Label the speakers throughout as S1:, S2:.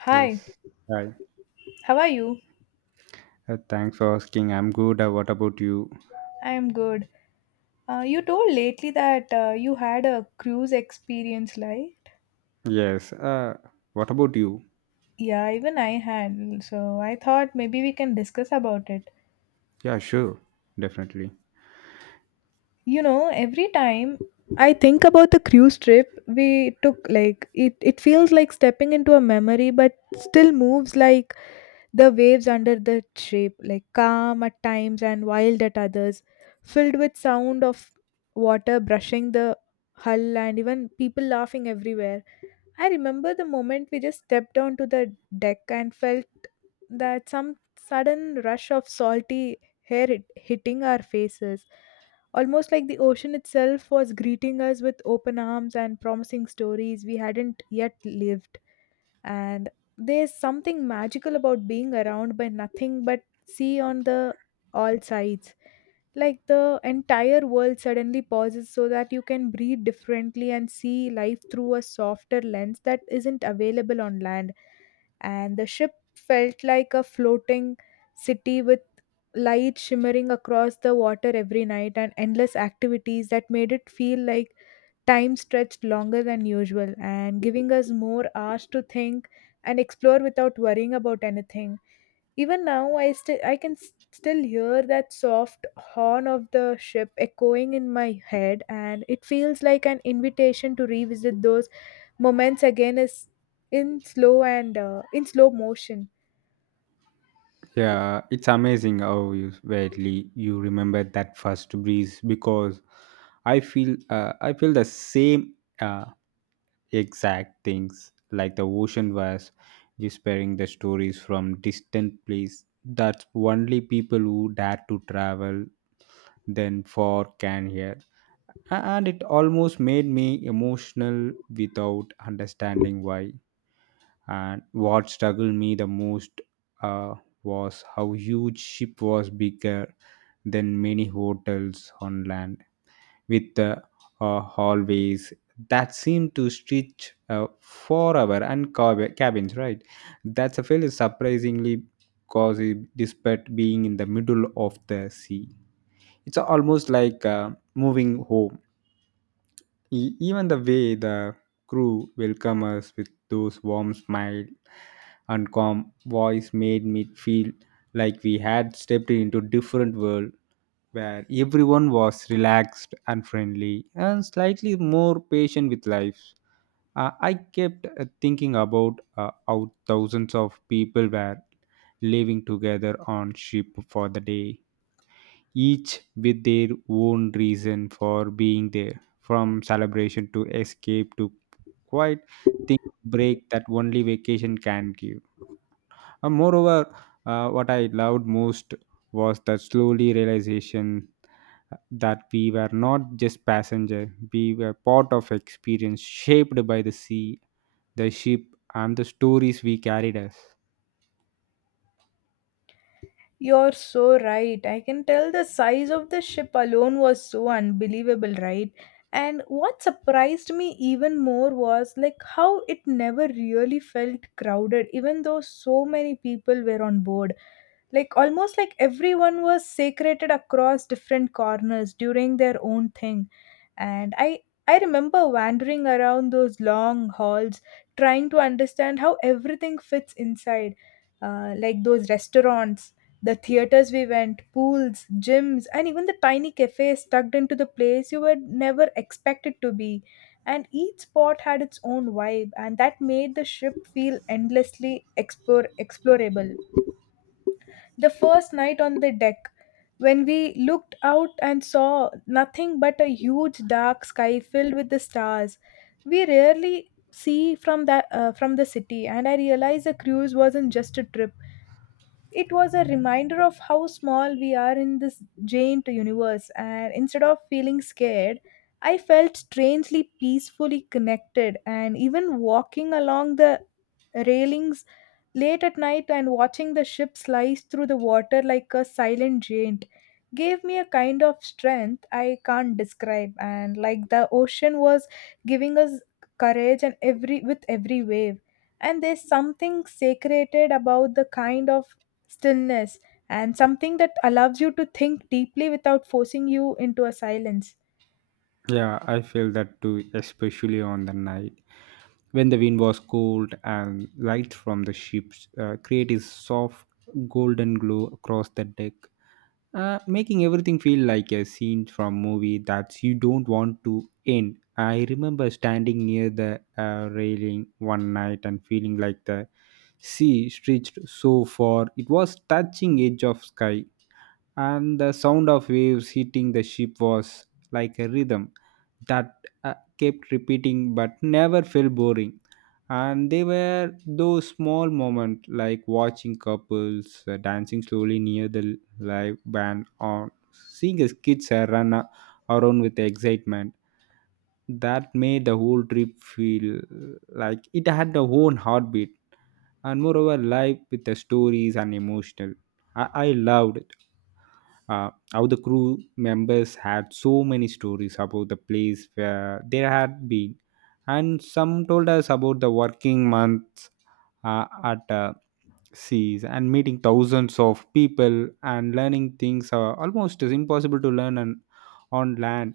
S1: Hi,
S2: Yes. Hi.
S1: how are you?
S2: Thanks for asking. I'm good. What about you?
S1: I am good. You told lately that you had a cruise experience, right?
S2: Yes. What about you?
S1: Yeah, even I had. So I thought maybe we can discuss about it.
S2: Yeah, sure. Definitely.
S1: You know, every time I think about the cruise trip we took, like it feels like stepping into a memory, but still moves like. The waves under the shape, like calm at times and wild at others, filled with sound of water brushing the hull and even people laughing everywhere. I remember the moment we just stepped onto the deck and felt that some sudden rush of salty hair hitting our faces. Almost like the ocean itself was greeting us with open arms and promising stories we hadn't yet lived, and there's something magical about being around by nothing but sea on the all sides, like the entire world suddenly pauses so that you can breathe differently and see life through a softer lens that isn't available on land. And the ship felt like a floating city with light shimmering across the water every night and endless activities that made it feel like time stretched longer than usual and giving us more hours to think and explore without worrying about anything. Even now, still I still hear that soft horn of the ship echoing in my head, and it feels like an invitation to revisit those moments again, is in slow and in slow motion.
S2: Yeah, it's amazing how you vaguely you remember that first breeze because I feel the same. Uh, Exact things, like the ocean was whispering the stories from distant place that only people who dare to travel then far can hear. And it almost made me emotional without understanding why. And what struggled me the most, uh, was how huge ship was, bigger than many hotels on land, with hallways that seem to stretch forever, and cabins, right? That's a fairly surprisingly cozy despite being in the middle of the sea. It's almost like moving home. Even the way the crew welcomed us with those warm smile and calm voice made me feel like we had stepped into different world where everyone was relaxed and friendly and slightly more patient with life. I kept thinking about how thousands of people were living together on ship for the day, each with their own reason for being there, from celebration to escape to quiet think break that only vacation can give. And moreover, what I loved most was the slowly realization that we were not just passenger; we were part of experience shaped by the sea, the ship, and the stories we carried us.
S1: You're so right. I can tell the size of the ship alone was so unbelievable, right? And what surprised me even more was like how it never really felt crowded, even though so many people were on board. Like almost like everyone was secreted across different corners doing their own thing. And I remember wandering around those long halls trying to understand how everything fits inside. Like those restaurants, the theaters we went, pools, gyms, and even the tiny cafes tucked into the place you were never expected to be. And each spot had its own vibe, and that made the ship feel endlessly explorable. The first night on the deck, when we looked out and saw nothing but a huge dark sky filled with the stars, we rarely see from the city. And I realized the cruise wasn't just a trip, it was a reminder of how small we are in this giant universe, and instead of feeling scared, I felt strangely peacefully connected. And even walking along the railings late at night and watching the ship slice through the water like a silent giant gave me a kind of strength I can't describe, and like the ocean was giving us courage and every with every wave. And there's something sacred about the kind of stillness and something that allows you to think deeply without forcing you into a silence.
S2: Yeah, I feel that too, especially on the night when the wind was cold and light from the ships created a soft golden glow across the deck, making everything feel like a scene from movie that you don't want to end. I remember standing near the railing one night and feeling like the sea stretched so far it was touching edge of sky, and the sound of waves hitting the ship was like a rhythm that kept repeating but never felt boring. And they were those small moments like watching couples dancing slowly near the live band, or seeing his kids around with excitement, that made the whole trip feel like it had a own heartbeat and moreover live with the stories and emotional. I loved it, how the crew members had so many stories about the place where they had been, and some told us about the working months at seas and meeting thousands of people and learning things are almost is impossible to learn on land.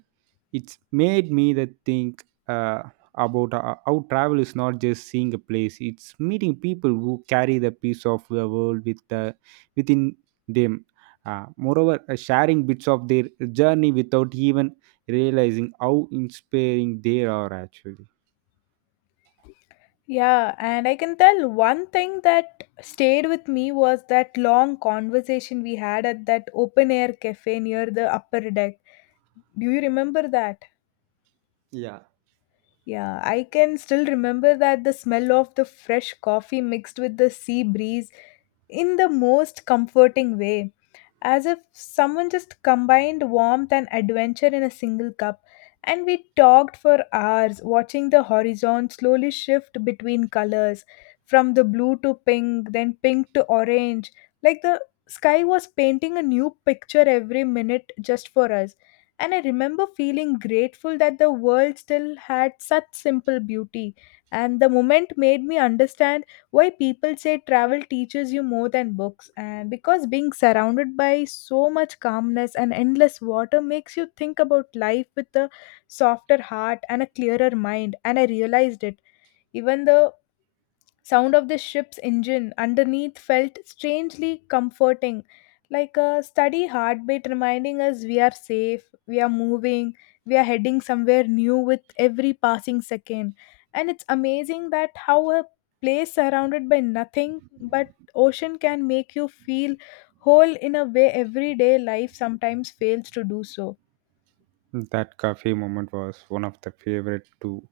S2: It's made me that think about how travel is not just seeing a place, it's meeting people who carry the piece of the world within them, moreover sharing bits of their journey without even realizing how inspiring they are actually.
S1: Yeah, and I can tell one thing that stayed with me was that long conversation we had at that open air cafe near the upper deck. Do you remember that? Yeah, I can still remember that the smell of the fresh coffee mixed with the sea breeze in the most comforting way, as if someone just combined warmth and adventure in a single cup. And we talked for hours, watching the horizon slowly shift between colors, from the blue to pink, then pink to orange. Like the sky was painting a new picture every minute just for us. And I remember feeling grateful that the world still had such simple beauty. And the moment made me understand why people say travel teaches you more than books, and because being surrounded by so much calmness and endless water makes you think about life with a softer heart and a clearer mind. And I realized it, even though sound of the ship's engine underneath felt strangely comforting, like a steady heartbeat reminding us we are safe, we are moving, we are heading somewhere new with every passing second. And it's amazing that how a place surrounded by nothing but ocean can make you feel whole in a way everyday life sometimes fails to do so.
S2: That cafe moment was one of the favorite too,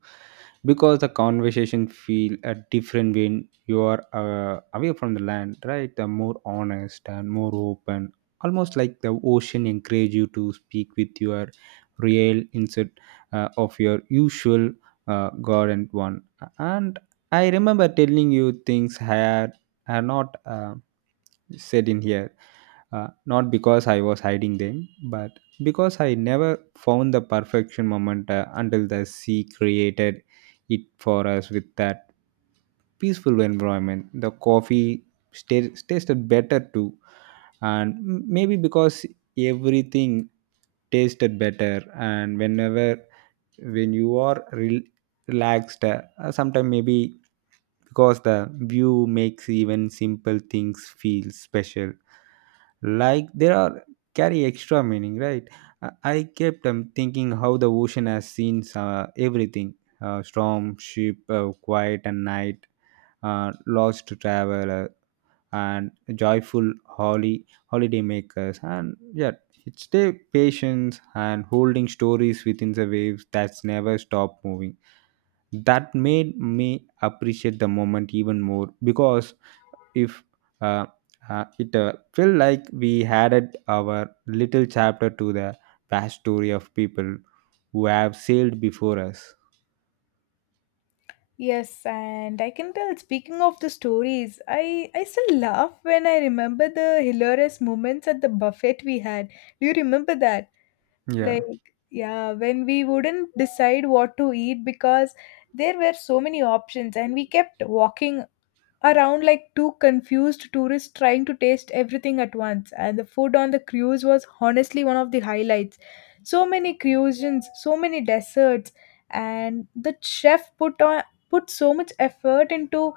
S2: because the conversation feel a different when you are away from the land, right? The more honest and more open, almost like the ocean encourage you to speak with your real instead of your usual garden one. And I remember telling you things I had are not. Said in here, not because I was hiding them, but because I never found the perfection moment until the sea created it for us. With that peaceful environment the coffee tasted better too, and maybe because everything tasted better, and when you are relaxed sometimes, maybe because the view makes even simple things feel special, like there are carry extra meaning, right? I kept thinking how the ocean has seen everything, storm ship, quiet and night, lost traveler, and joyful holly holidaymakers. And yeah, it's their patience and holding stories within the waves that's never stop moving. That made me appreciate the moment even more, because if uh, it felt like we added our little chapter to the vast story of people who have sailed before us.
S1: Yes, and I can tell. Speaking of the stories, I still laugh when I remember the hilarious moments at the buffet we had. Do you remember that?
S2: Yeah.
S1: Like, yeah, when we wouldn't decide what to eat because there were so many options, and we kept walking around like two confused tourists trying to taste everything at once. And the food on the cruise was honestly one of the highlights, so many cuisines, so many desserts, and the chef put so much effort into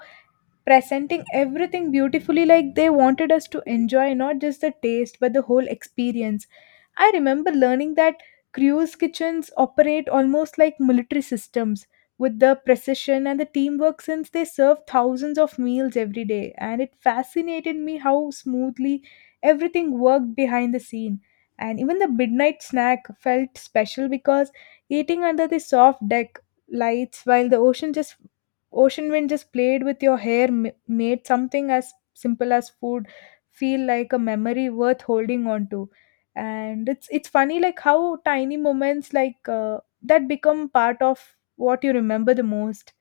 S1: presenting everything beautifully, like they wanted us to enjoy not just the taste but the whole experience. I remember learning that crews' kitchens operate almost like military systems with the precision and the teamwork, since they serve thousands of meals every day. And it fascinated me how smoothly everything worked behind the scene. And even the midnight snack felt special because eating under the soft deck lights while the ocean wind just played with your hair made something as simple as food feel like a memory worth holding on to. And it's funny like how tiny moments like that become part of what you remember the most.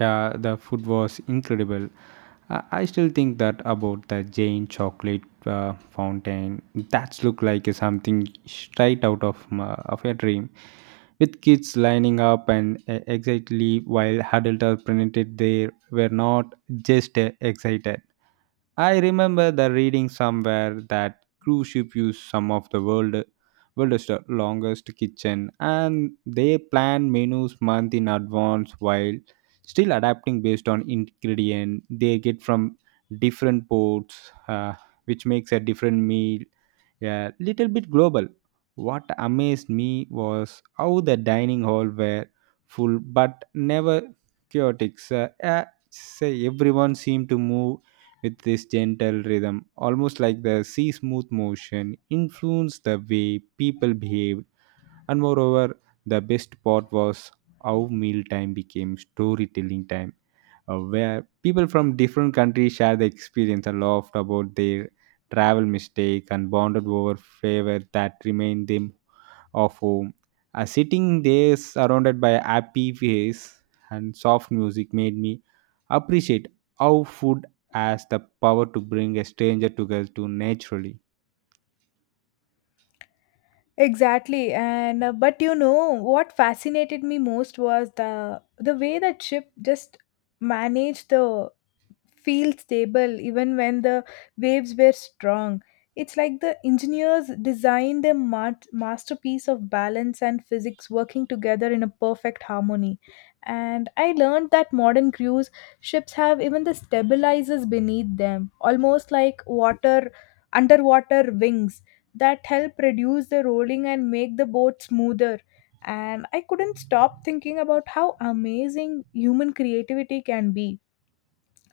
S2: Yeah, the food was incredible. I still think that about the Jane chocolate fountain. That looked like something straight out of of a dream, with kids lining up and excitedly while adults are presented. They were not just excited. I remember the reading somewhere that cruise ship used some of the world's longest kitchen, and they plan menus month in advance while still adapting based on ingredient they get from different ports, which makes a different meal a little bit global. What amazed me was how the dining hall were full but never chaotic. So, say everyone seemed to move with this gentle rhythm, almost like the sea smooth motion influenced the way people behaved. And moreover, the best part was how mealtime became storytelling time, where people from different countries share their experience and laughed about their travel mistake and bonded over favor that remained them of home. Sitting there surrounded by a happy face and soft music made me appreciate how food has the power to bring a stranger together to naturally.
S1: Exactly, and but you know what fascinated me most was the way that ship just managed the feel stable even when the waves were strong. It's like the engineers designed a masterpiece of balance and physics working together in a perfect harmony. And I learned that modern cruise ships have even the stabilizers beneath them, almost like water underwater wings that help reduce the rolling and make the boat smoother. And I couldn't stop thinking about how amazing human creativity can be,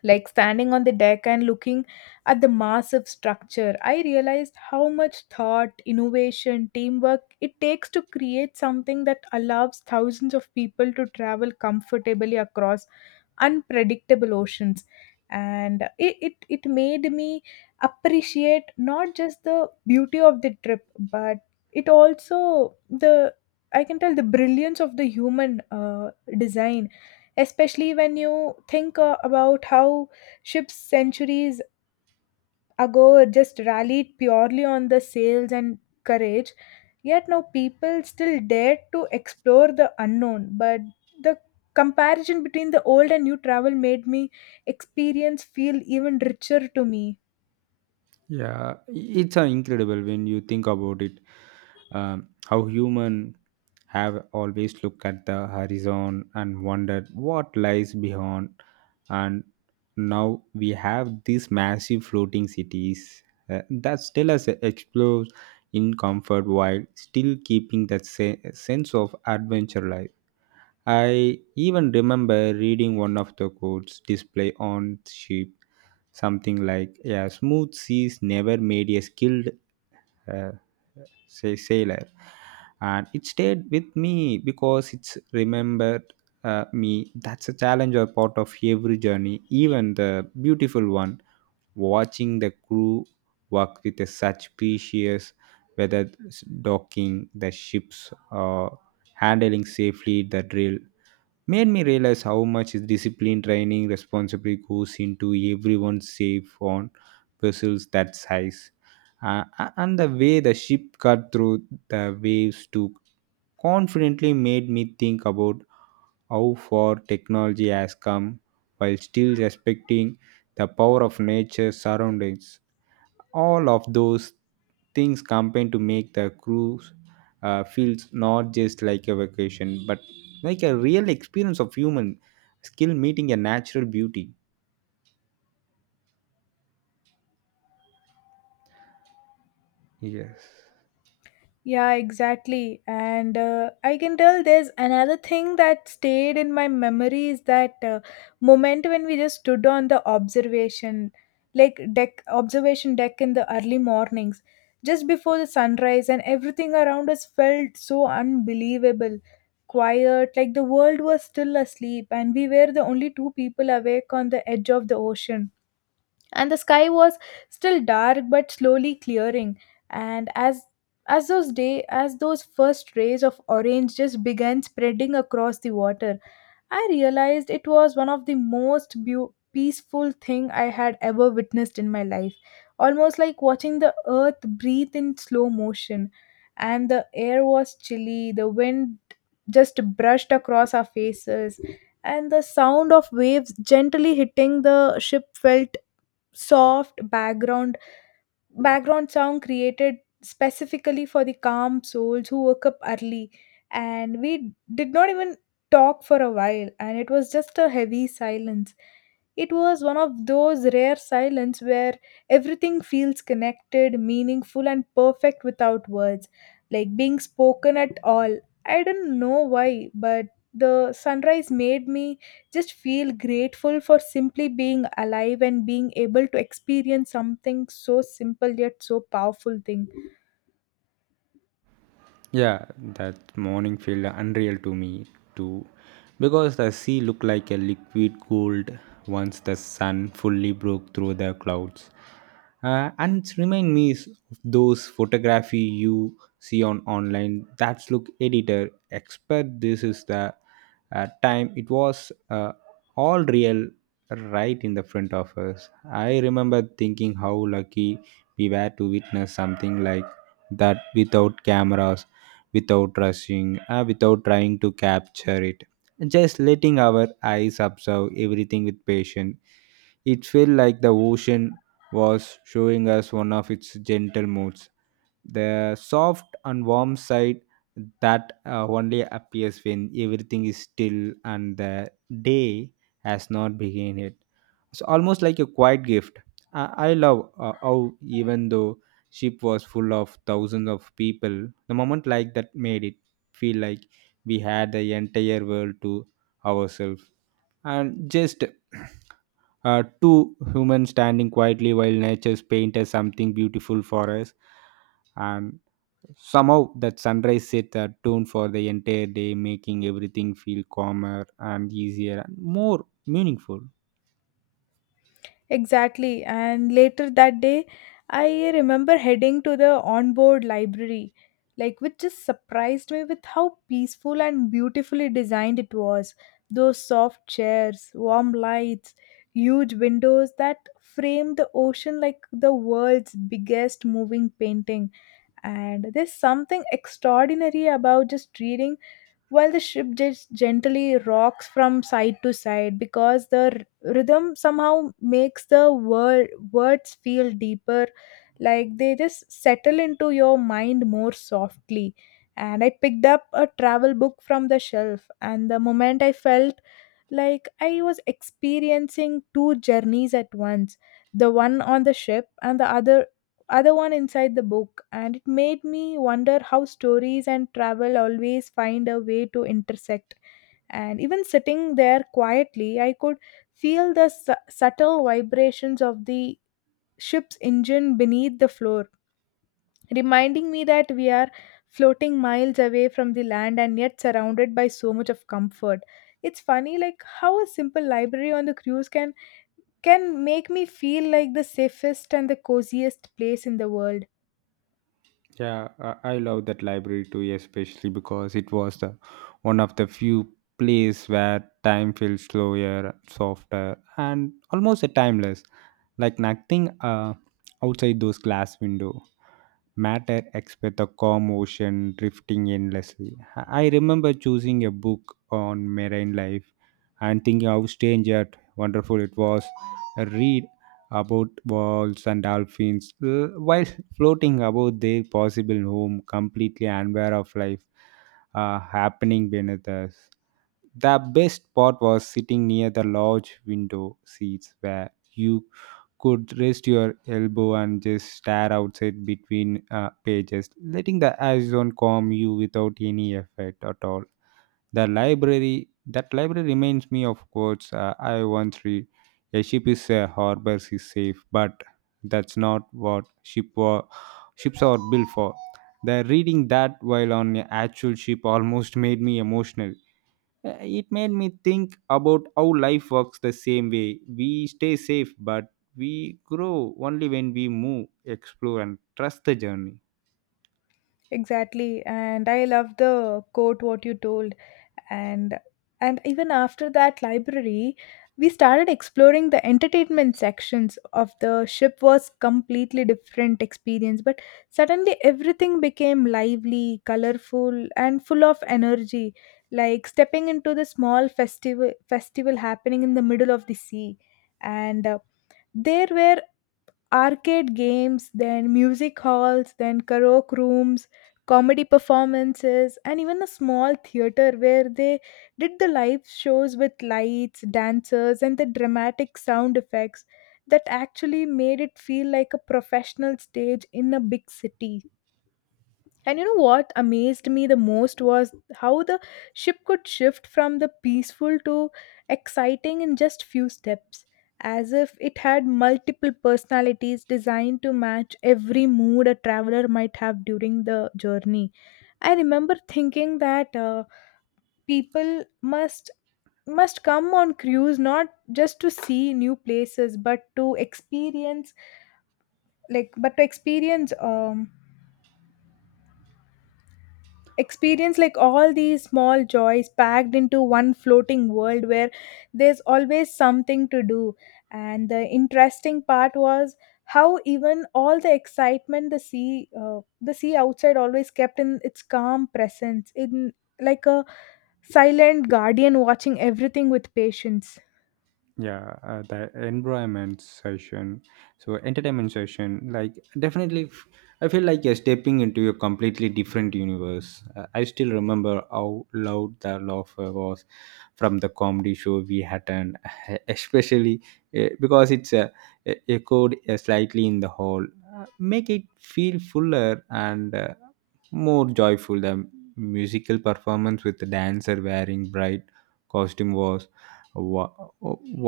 S1: like standing on the deck and looking at the massive structure, I realized how much thought, innovation, teamwork it takes to create something that allows thousands of people to travel comfortably across unpredictable oceans. And it made me appreciate not just the beauty of the trip but it also, the I can tell the brilliance of the human design, especially when you think about how ships centuries ago just rallied purely on the sales and courage, yet now people still dare to explore the unknown. But the comparison between the old and new travel made me experience feel even richer to me.
S2: Yeah, it's incredible when you think about it. How human have always looked at the horizon and wondered what lies beyond, and now we have these massive floating cities that still us explore in comfort while still keeping that sense of adventure life. I even remember reading one of the quotes displayed on ship, something like, yeah, smooth seas never made a skilled uh, say sailor. And it stayed with me because it's remembered me that's a challenge or part of every journey, even the beautiful one. Watching the crew work with such precious, whether it's docking the ships or handling safely the drill, made me realize how much is discipline training responsibility goes into everyone safe on vessels that size. And the way the ship cut through the waves to confidently made me think about how far technology has come while still respecting the power of nature surroundings. All of those things combine to make the cruise feels not just like a vacation but like a real experience of human skill meeting a natural beauty. Yes.
S1: Yeah, exactly. And I can tell there's another thing that stayed in my memory is that moment when we just stood on the observation, like deck, observation deck in the early mornings, just before the sunrise, and everything around us felt so unbelievable, quiet, like the world was still asleep, and we were the only two people awake on the edge of the ocean. And the sky was still dark but slowly clearing, and as those first rays of orange just began spreading across the water, I realized it was one of the most beau peaceful thing I had ever witnessed in my life, almost like watching the earth breathe in slow motion. And the air was chilly, the wind just brushed across our faces, and the sound of waves gently hitting the ship felt soft background sound created specifically for the calm souls who woke up early. And we did not even talk for a while, and it was just a heavy silence. It was one of those rare silence where everything feels connected, meaningful, and perfect without words, like being spoken at all. I don't know why, but the sunrise made me just feel grateful for simply being alive and being able to experience something so simple yet so powerful thing.
S2: Yeah, that morning felt unreal to me too, because the sea looked like a liquid gold once the sun fully broke through the clouds, and it's remind me of those photography you see on online that's look editor expert. This is the time, it was all real right in the front of us. I remember thinking how lucky we were to witness something like that without cameras, without rushing, without trying to capture it, just letting our eyes observe everything with patience. It felt like the ocean was showing us one of its gentle moods, the soft and warm side that only appears when everything is still and the day has not begun yet. It's almost like a quiet gift. I love how, even though ship was full of thousands of people, the moment like that made it feel like we had the entire world to ourselves and just two humans standing quietly while nature's paint as something beautiful for us. And somehow that sunrise set a tone for the entire day, making everything feel calmer and easier and more meaningful.
S1: Exactly. And later that day, I remember heading to the onboard library, like which just surprised me with how peaceful and beautifully designed it was. Those soft chairs, warm lights, huge windows that framed the ocean like the world's biggest moving painting. And there's something extraordinary about just reading while the ship just gently rocks from side to side because the rhythm somehow makes the words feel deeper, like they just settle into your mind more softly. And I picked up a travel book from the shelf, and the moment I felt like I was experiencing two journeys at once, the one on the ship and the other one inside the book. And it made me wonder how stories and travel always find a way to intersect. And even sitting there quietly, I could feel the subtle vibrations of the ship's engine beneath the floor, reminding me that we are floating miles away from the land and yet surrounded by so much of comfort. It's funny like how a simple library on the cruise can make me feel like the safest and the coziest place in the world.
S2: Yeah, I love that library too, especially because it was the one of the few place where time feels slower, softer, and almost a timeless. Like nothing outside those glass window matter except the calm ocean drifting endlessly. I remember choosing a book on marine life and thinking how strange yet wonderful it was. I read about whales and dolphins while floating above their possible home, completely unaware of life happening beneath us. The best part was sitting near the large window seats where you could rest your elbow and just stare outside between pages, letting the horizon calm you without any effort at all. The library That library reminds me of quotes I once read. A ship is a harbor is safe, but that's not what ships are built for. The reading that while on an actual ship almost made me emotional. It made me think about how life works the same way. We stay safe, but we grow only when we move, explore, and trust the journey.
S1: Exactly, and I love the quote what you told, and and even after that library, we started exploring the entertainment sections of the ship was completely different experience. But suddenly everything became lively, colorful, and full of energy, like stepping into the small festival happening in the middle of the sea, and there were arcade games, then music halls, then karaoke rooms, comedy performances, and even a small theater where they did the live shows with lights, dancers, and the dramatic sound effects that actually made it feel like a professional stage in a big city. And you know what amazed me the most was how the ship could shift from the peaceful to exciting in just few steps, as if it had multiple personalities designed to match every mood a traveler might have during the journey. I remember thinking that people must come on cruise not just to see new places, but to experience like but to experience like all these small joys packed into one floating world where there's always something to do. And the interesting part was how even all the excitement, the sea outside always kept in its calm presence, in like a silent guardian watching everything with patience.
S2: Yeah, the environment session, so entertainment session, like definitely I feel like you're stepping into a completely different universe. I still remember how loud the laughter was from the comedy show we had, and especially because it's echoed slightly in the hall, make it feel fuller and, more joyful. The musical performance with the dancer wearing bright costume was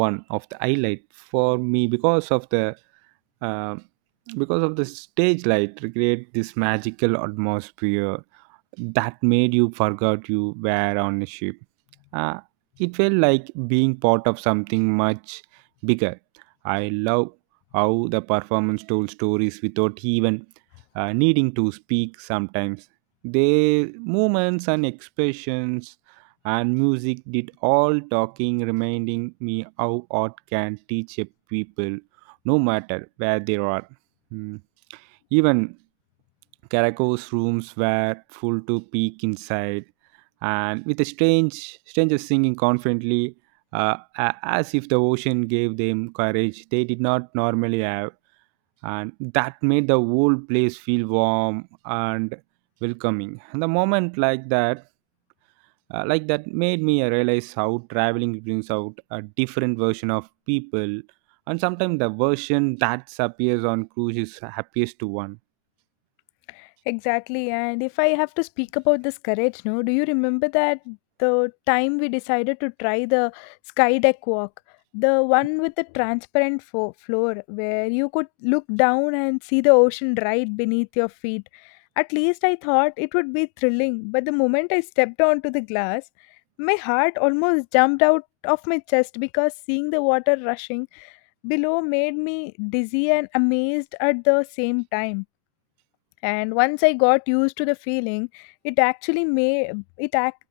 S2: one of the highlight for me um because of the stage light create this magical atmosphere that made you forgot you were on a ship. Uh, it felt like being part of something much bigger. I love how the performance told stories without even needing to speak sometimes. Their movements and expressions and music did all talking, reminding me how art can teach a people no matter where they are. Hmm. Even Caraco's rooms were full to peek inside, and with a strange stranger singing confidently, as if the ocean gave them courage they did not normally have, and that made the whole place feel warm and welcoming. And the moment like that, made me realize how traveling brings out a different version of people, and sometimes the version that appears on cruise is happiest to one.
S1: Exactly. And if I have to speak about this courage, no, do you remember that the time we decided to try the sky deck walk? The one with the transparent floor where you could look down and see the ocean right beneath your feet. At least I thought it would be thrilling, but the moment I stepped onto the glass, my heart almost jumped out of my chest because seeing the water rushing below made me dizzy and amazed at the same time. And once I got used to the feeling, it actually made it act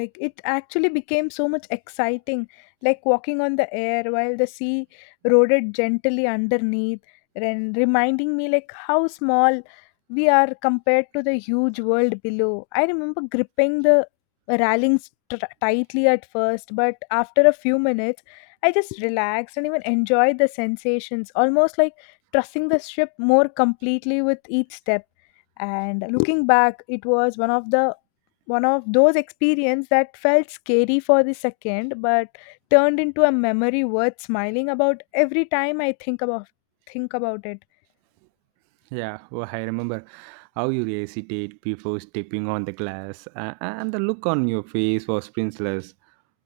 S1: like it actually became so much exciting, like walking on the air while the sea eroded gently underneath, and reminding me like how small we are compared to the huge world below. I remember gripping the railings tr tightly at first, but after a few minutes I just relaxed and even enjoyed the sensations, almost like trusting the ship more completely with each step. And looking back, it was one of those experience that felt scary for the second, but turned into a memory worth smiling about every time I think about it.
S2: Yeah, oh, I remember how you hesitate before stepping on the glass, and the look on your face was priceless.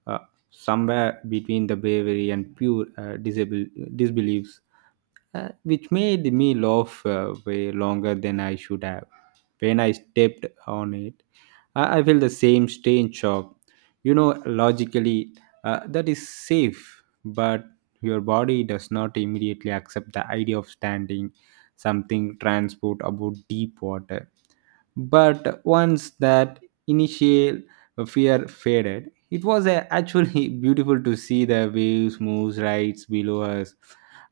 S2: Uh, Somewhere between the bravery and pure disbelief, which made me laugh way longer than I should have. When I stepped on it, I felt the same strange shock. You know, logically, that is safe, but your body does not immediately accept the idea of standing something transport about deep water. But once that initial fear faded, it was actually beautiful to see the waves moves right below us,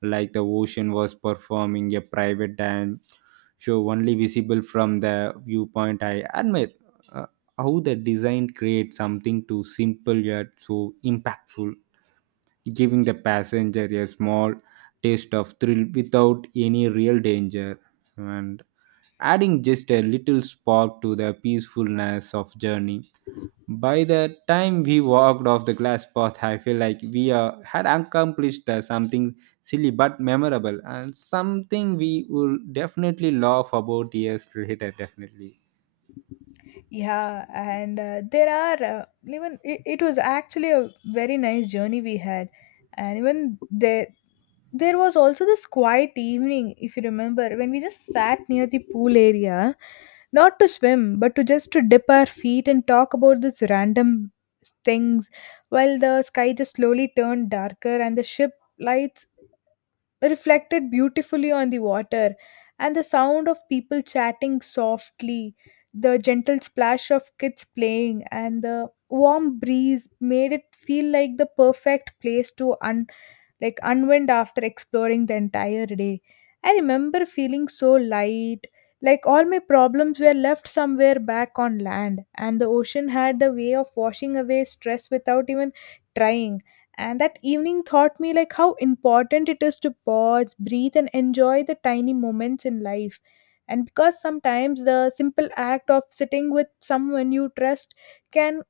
S2: like the ocean was performing a private dance show only visible from the viewpoint. I admire uh, how the design creates something too simple yet so impactful, giving the passenger a small taste of thrill without any real danger. And adding just a little spark to the peacefulness of journey. By the time we walked off the glass path, I feel like we had accomplished something silly but memorable, and something we will definitely laugh about years later, definitely.
S1: Yeah, and there are even it was actually a very nice journey we had, and even there was also this quiet evening, if you remember, when we just sat near the pool area, not to swim, but to just to dip our feet and talk about these random things, while the sky just slowly turned darker and the ship lights reflected beautifully on the water, and the sound of people chatting softly, the gentle splash of kids playing and the warm breeze made it feel like the perfect place to unwind after exploring the entire day. I remember feeling so light, like all my problems were left somewhere back on land, and the ocean had the way of washing away stress without even trying. And that evening taught me like how important it is to pause, breathe, and enjoy the tiny moments in life, and because sometimes the simple act of sitting with someone you trust can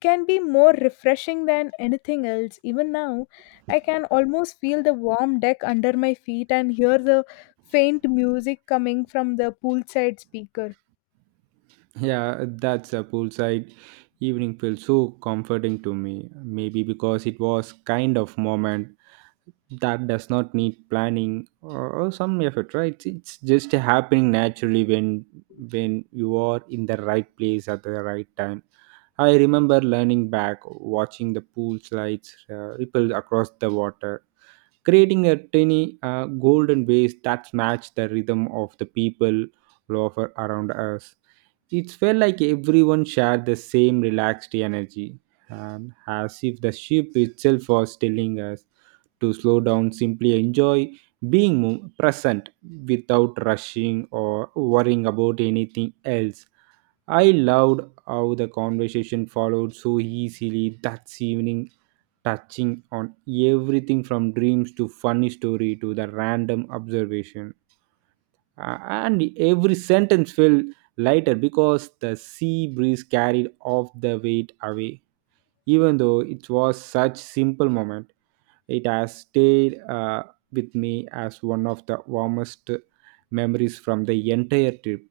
S1: can be more refreshing than anything else. Even now I can almost feel the warm deck under my feet and hear the faint music coming from the poolside speakers.
S2: Yeah, that's a poolside evening felt so comforting to me. Maybe because it was kind of moment that does not need planning or some effort, right? It's just happening naturally when you are in the right place at the right time. I remember learning back watching the pool slides ripple across the water, creating a tiny golden bass that matched the rhythm of the people loafer around us. It felt like everyone shared the same relaxed energy, and as if the ship itself was telling us to slow down, simply enjoy being present without rushing or worrying about anything else. I loved how the conversation followed so easily that evening, touching on everything from dreams to funny story to the random observation. And every sentence felt lighter because the sea breeze carried off the weight away. Even though it was such simple moment, it has stayed, with me as one of the warmest memories from the entire trip.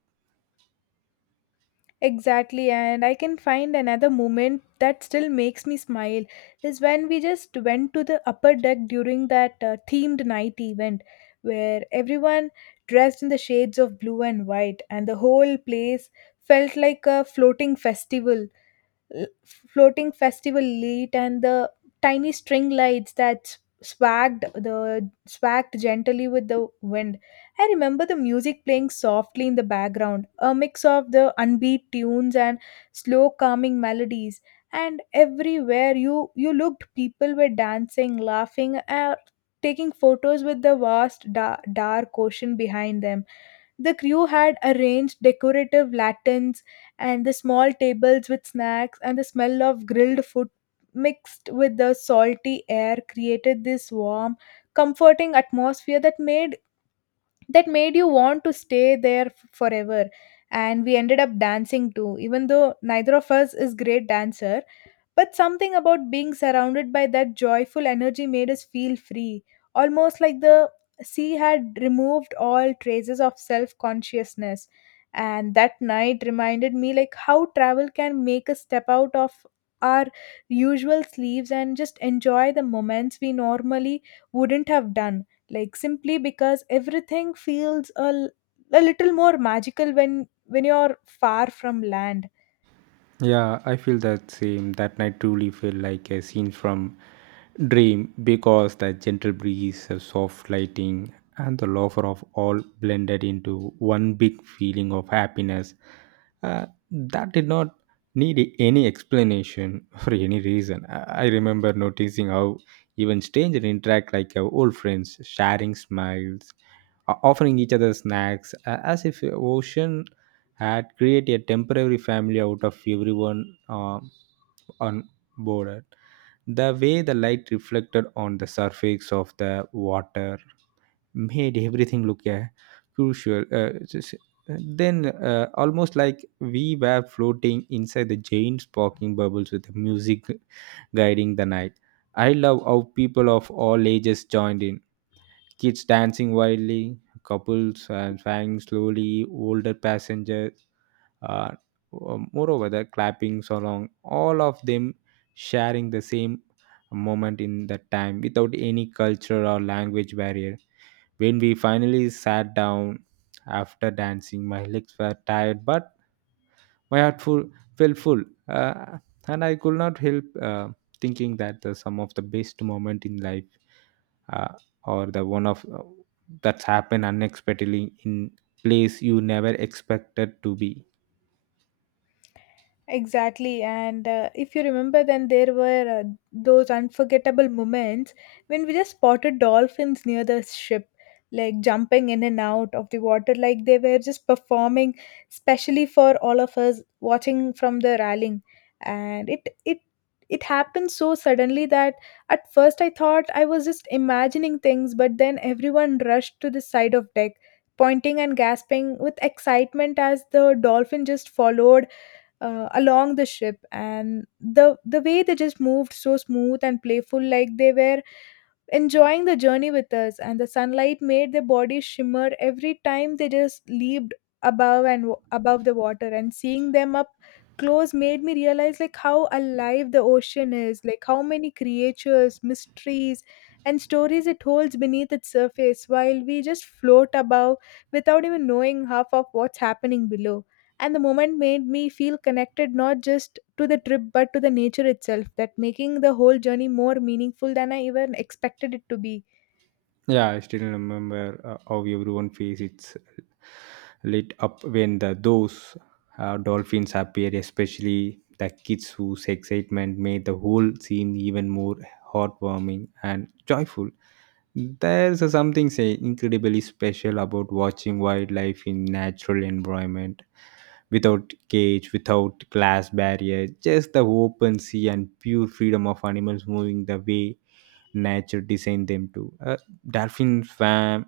S1: Exactly, and I can find another moment that still makes me smile is when we just went to the upper deck during that themed night event where everyone dressed in the shades of blue and white, and the whole place felt like a floating l- festival elite and the tiny string lights that swagged gently with the wind. I remember the music playing softly in the background, a mix of the unbeat tunes and slow calming melodies. And everywhere you looked, people were dancing, laughing, or taking photos with the vast dark ocean behind them. The crew had arranged decorative lanterns and the small tables with snacks, and the smell of grilled food mixed with the salty air created this warm, comforting atmosphere that made you want to stay there forever. And we ended up dancing too, even though neither of us is great dancer. But something about being surrounded by that joyful energy made us feel free, almost like the sea had removed all traces of self consciousness. And that night reminded me like how travel can make us step out of our usual sleeves and just enjoy the moments we normally wouldn't have done. Like simply because everything feels a little more magical when you're far from land.
S2: Yeah, I feel that same. That night truly felt like a scene from Dream because the gentle breeze, the soft lighting, and the lover of all blended into one big feeling of happiness. That did not need any explanation for any reason. I remember noticing how even strangers interact like old friends, sharing smiles, offering each other snacks, as if the ocean had create a temporary family out of everyone on board. The way the light reflected on the surface of the water made everything look crucial. Then, almost like we were floating inside the giant sparkling bubbles with the music guiding the night. I love how people of all ages joined in. Kids dancing wildly, couples and flying slowly, older passengers uh, moreover, the clapping, so long, all of them sharing the same moment in that time without any culture or language barrier. When we finally sat down after dancing, my legs were tired, but my heart full, felt full. Uh, and I could not help thinking that the, some of the best moment in life uh, or the one of that's happened unexpectedly in place you never expected to be.
S1: Exactly, and if you remember, then there were those unforgettable moments when we just spotted dolphins near the ship, like jumping in and out of the water, like they were just performing specially for all of us watching from the railing. And it happened so suddenly that at first I thought I was just imagining things, but then everyone rushed to the side of deck, pointing and gasping with excitement as the dolphin just followed along the ship. And the way they just moved so smooth and playful, like they were enjoying the journey with us, and the sunlight made their bodies shimmer every time they just leaped above the water. And seeing them up close made me realize like how alive the ocean is, like how many creatures mysteries and stories it holds beneath its surface while we just float above without even knowing half of what's happening below. And the moment made me feel connected not just to the trip but to the nature itself, that making the whole journey more meaningful than I even expected it to be.
S2: Yeah, I still remember how everyone face it's lit up when the those dolphins appeared, especially the kids whose excitement made the whole scene even more heartwarming and joyful. There's a something say incredibly special about watching wildlife in natural environment without cage, without glass barrier, just the open sea and pure freedom of animals moving the way nature designed them to. Dolphins swam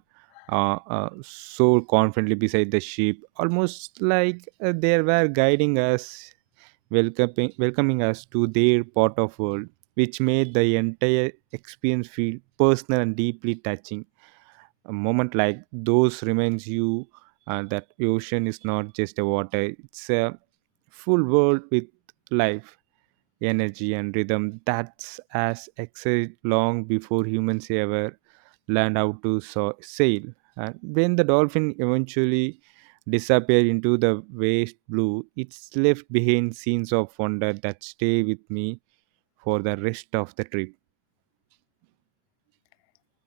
S2: so confidently beside the ship, almost like they were guiding us, welcoming us to their part of world, which made the entire experience feel personal and deeply touching. A moment like those reminds you that ocean is not just a water; it's a full world with life energy and rhythm that's as exist long before humans ever learned how to sail. And when the dolphin eventually disappear into the waste blue, it's left behind scenes of wonder that stay with me for the rest of the trip.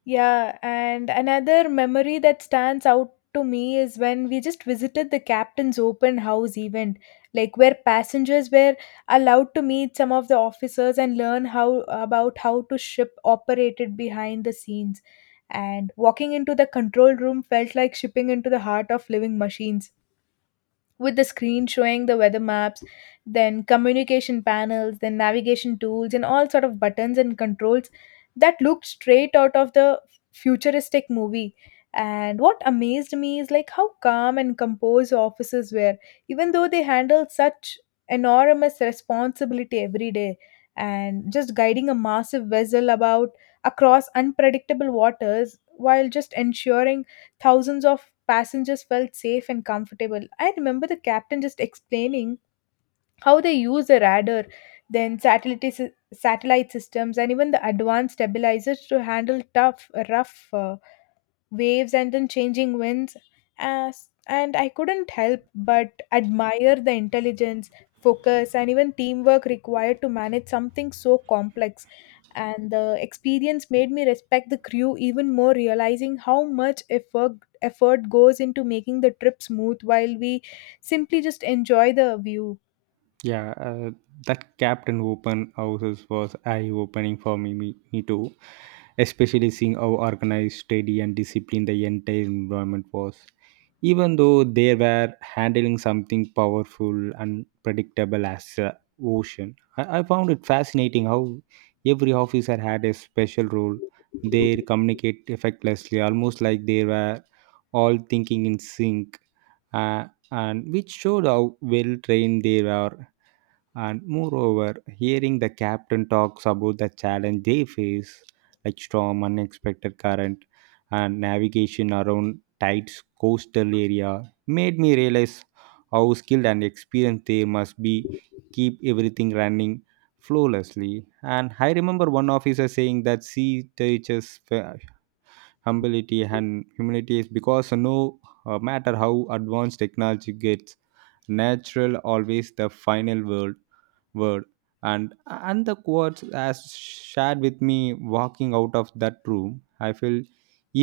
S1: Yeah, and another memory that stands out to me is when we just visited the captain's open house event, like where passengers were allowed to meet some of the officers and learn how about how to ship operated behind the scenes. And walking into the control room felt like shipping into the heart of living machines, with the screen showing the weather maps, then communication panels, then navigation tools, and all sort of buttons and controls that looked straight out of the futuristic movie. And what amazed me is like how calm and composed officers were, even though they handled such enormous responsibility every day, and just guiding a massive vessel about across unpredictable waters while just ensuring thousands of passengers felt safe and comfortable. I remember the captain just explaining how they use the radar, then satellite systems, and even the advanced stabilizers to handle rough waves and then changing winds as. And I couldn't help but admire the intelligence, focus, and even teamwork required to manage something so complex. And the experience made me respect the crew even more, realizing how much effort goes into making the trip smooth while we simply just enjoy the view.
S2: Yeah, that Captain Open houses was eye-opening for me too. Especially seeing how organized, steady, and disciplined the entire environment was. Even though they were handling something powerful and predictable as ocean, I found it fascinating how every officer had a special role. They communicate effortlessly, almost like they were all thinking in sync, uh, and which showed how well trained they were, and moreover, hearing the captain talks about the challenge they face, like storm, unexpected current, and navigation around tight coastal area, made me realize how skilled and experienced they must be keep everything running flawlessly. And I remember one officer saying that sea teaches humility, and humility is because no matter how advanced technology gets, natural always the final word. And the quotes as shared with me walking out of that room, I feel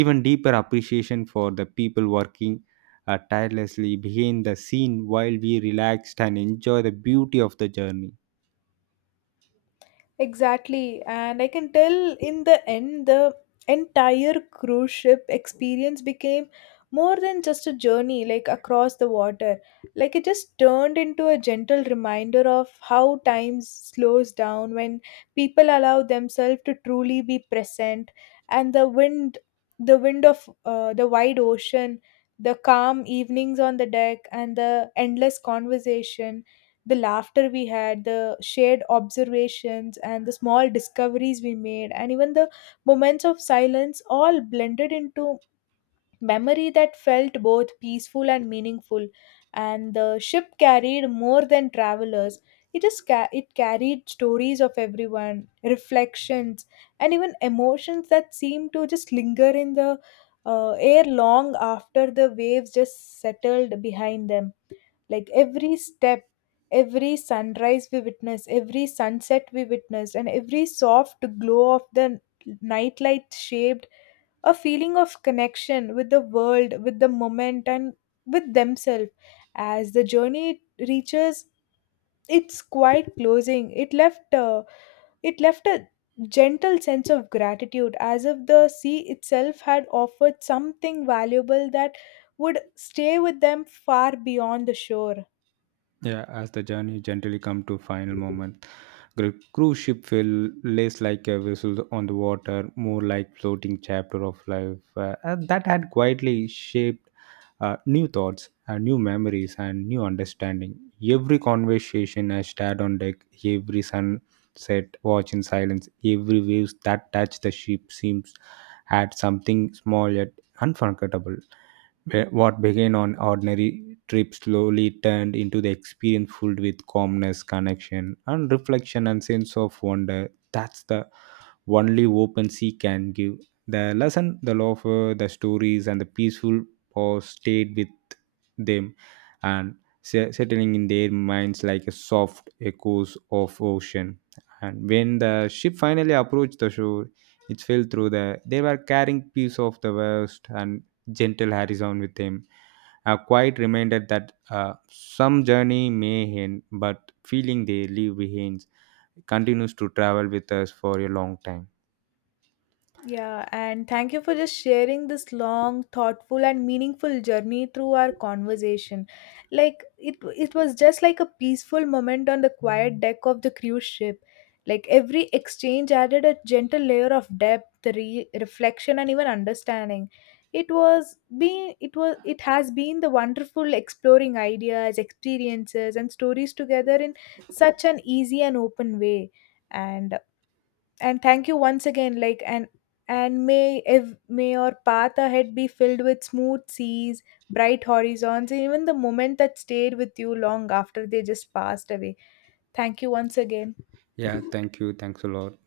S2: even deeper appreciation for the people working tirelessly behind the scene while we relaxed and enjoy the beauty of the journey.
S1: Exactly. And I can tell in the end, the entire cruise ship experience became more than just a journey, like across the water. Like it just turned into a gentle reminder of how time slows down when people allow themselves to truly be present. And the wind of the wide ocean, the calm evenings on the deck, and the endless conversation, the laughter we had, the shared observations, and the small discoveries we made, and even the moments of silence, all blended into memory that felt both peaceful and meaningful. And the ship carried more than travelers. It just it carried stories of everyone, reflections, and even emotions that seemed to just linger in the air long after the waves just settled behind them, like every step, every sunrise we witness, every sunset we witness, and every soft glow of the night light shaped a feeling of connection with the world, with the moment, and with themselves. As the journey reaches its quiet closing, it left a gentle sense of gratitude, as if the sea itself had offered something valuable that would stay with them far beyond the shore.
S2: Yeah, as the journey gently come to final moment, the cruise ship feel less like a vessel on the water, more like floating chapter of life, and that had quietly shaped new thoughts, new memories, and new understanding. Every conversation I stared on deck, every sunset watch in silence, every waves that touched the ship seems had something small yet unforgettable. What began on ordinary trip slowly turned into the experience filled with calmness, connection, and reflection and sense of wonder. That's the only OpenSea can give. The lesson, the love, the stories, and the peaceful pause stayed with them, and settling in their minds like a soft echoes of ocean. And when the ship finally approached the shore, it fell through the. They were carrying piece of the west and gentle horizon with them. A quiet reminder that some journey may end, but feeling they leave behind continues to travel with us for a long time.
S1: Yeah, and thank you for just sharing this long, thoughtful, and meaningful journey through our conversation. Like it was just like a peaceful moment on the quiet deck of the cruise ship. Like every exchange added a gentle layer of depth, reflection, and even understanding. It was being, it was, it has been the wonderful exploring ideas, experiences, and stories together in such an easy and open way. And and thank you once again, and may may your path ahead be filled with smooth seas, bright horizons, and even the moment that stayed with you long after they just passed away. Thank you once again.
S2: Yeah, thank you. Thanks a lot.